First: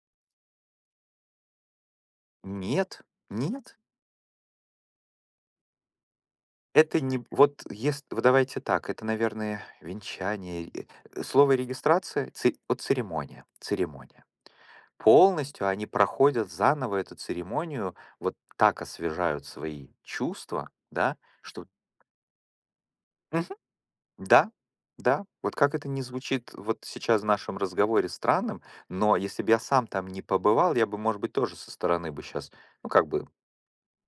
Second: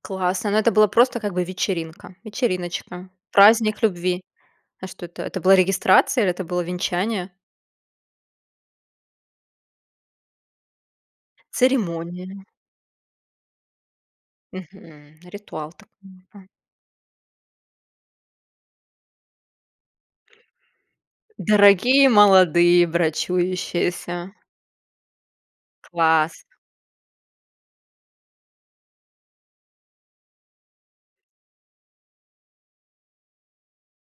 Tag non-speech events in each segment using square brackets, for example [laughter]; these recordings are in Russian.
Классно, но это было просто, как бы, вечеринка, Нет. вечериночка, Нет. праздник любви. А что это, это была регистрация или это было Это не венчание? вот, ес вот давайте так. Это, наверное, венчание, или э, слово "регистрация", Церемония. цы вот, "церемония", "церемония". Мгм. Полностью Ритуал они такой. Ну да. проходят заново эту церемонию. Вот так освежают свои чувства, да, что Дорогие молодые Мгм. брачующиеся. Да, да. Вот как это ни Класс. звучит вот сейчас в нашем разговоре странным, но если б я сам там не побывал, я бы, может быть, тоже со стороны бы щас ну, как бы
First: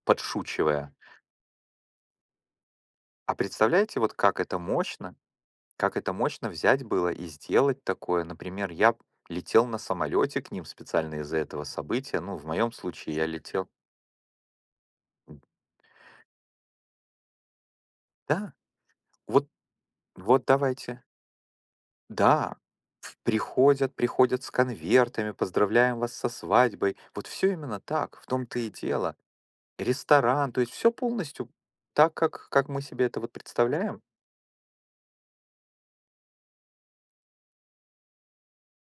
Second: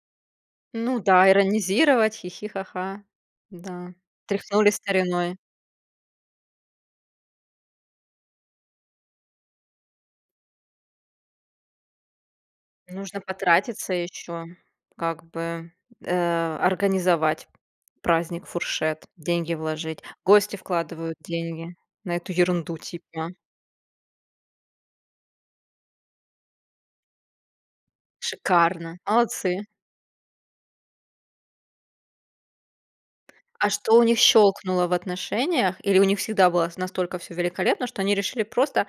подшучивая. Ну да, иронизировать. "Хи-хи", "ха-ха". А Да, представляете, вот как это тряхнули мощно стариной. как это мощно взять было и сделать такое? Например, я б летел на самолете к ним специально из-за этого события, ну, в моём случае Нужно я летел потратиться ещё. Как бы, э, организовать праздник, Да. фуршет, Вот деньги вложить. вот Гости давайте. вкладывают деньги на эту Да. ерунду, типа. Приходят, приходят с конвертами: "Поздравляем вас со свадьбой!" Вот всё именно так, в том-то и Шикарно. дело. Молодцы. Ресторан, то есть всё полностью так, как как мы себе это вот А что представляем. у них щелкнуло в отношениях или у них всегда было с настолько всё великолепно, что они решили просто,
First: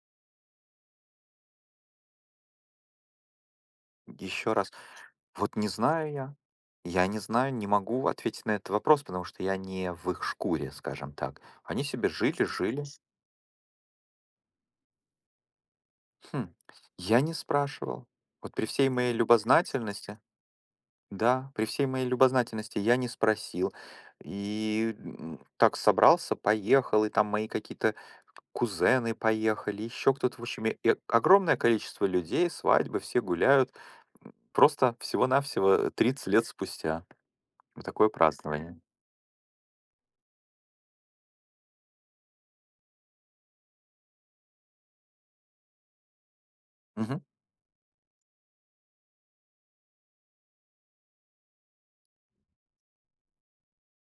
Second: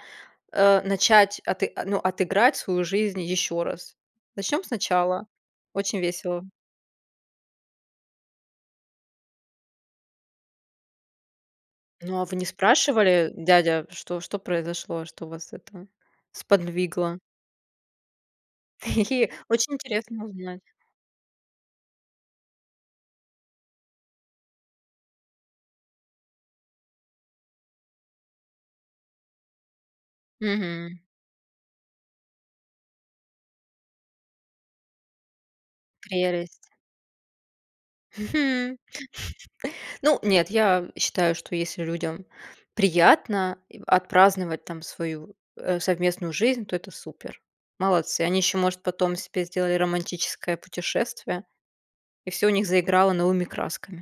э, начать аты э, ну, отыграть свою жизнь еще раз? Еще Начнем раз. сначала. Вот не Очень знаю я. весело. Я не знаю, не могу ответить на этот вопрос, потому что я не в их шкуре, скажем так. Они себе Ну, а вы жили не жили. спрашивали, э: "Дядя, что что произошло, что вас это Хм. сподвигло?" Я не спрашивал. Вот при всей моей Хи-хи. Очень любознательности интересно узнать. Да, при всей моей любознательности, я не спросил. И, м, так собрался, поехал. И, там, мои какие-то кузены поехали, еще кто-то. В общем, и э, Мгм. огромное количество людей, свадьбы, все гуляют. М, просто всего-навсего, э, 30 лет Прелесть. спустя. Вот такое Х хм. [chuckles] празднование. Ну, нет, я считаю, что если людям приятно, и отпраздновать, там, свою, э, совместную жизнь, то- это Мгм. супер. Молодцы. Они еще, может, потом себе сделали романтическое путешествие, и всё у них заиграло новыми красками.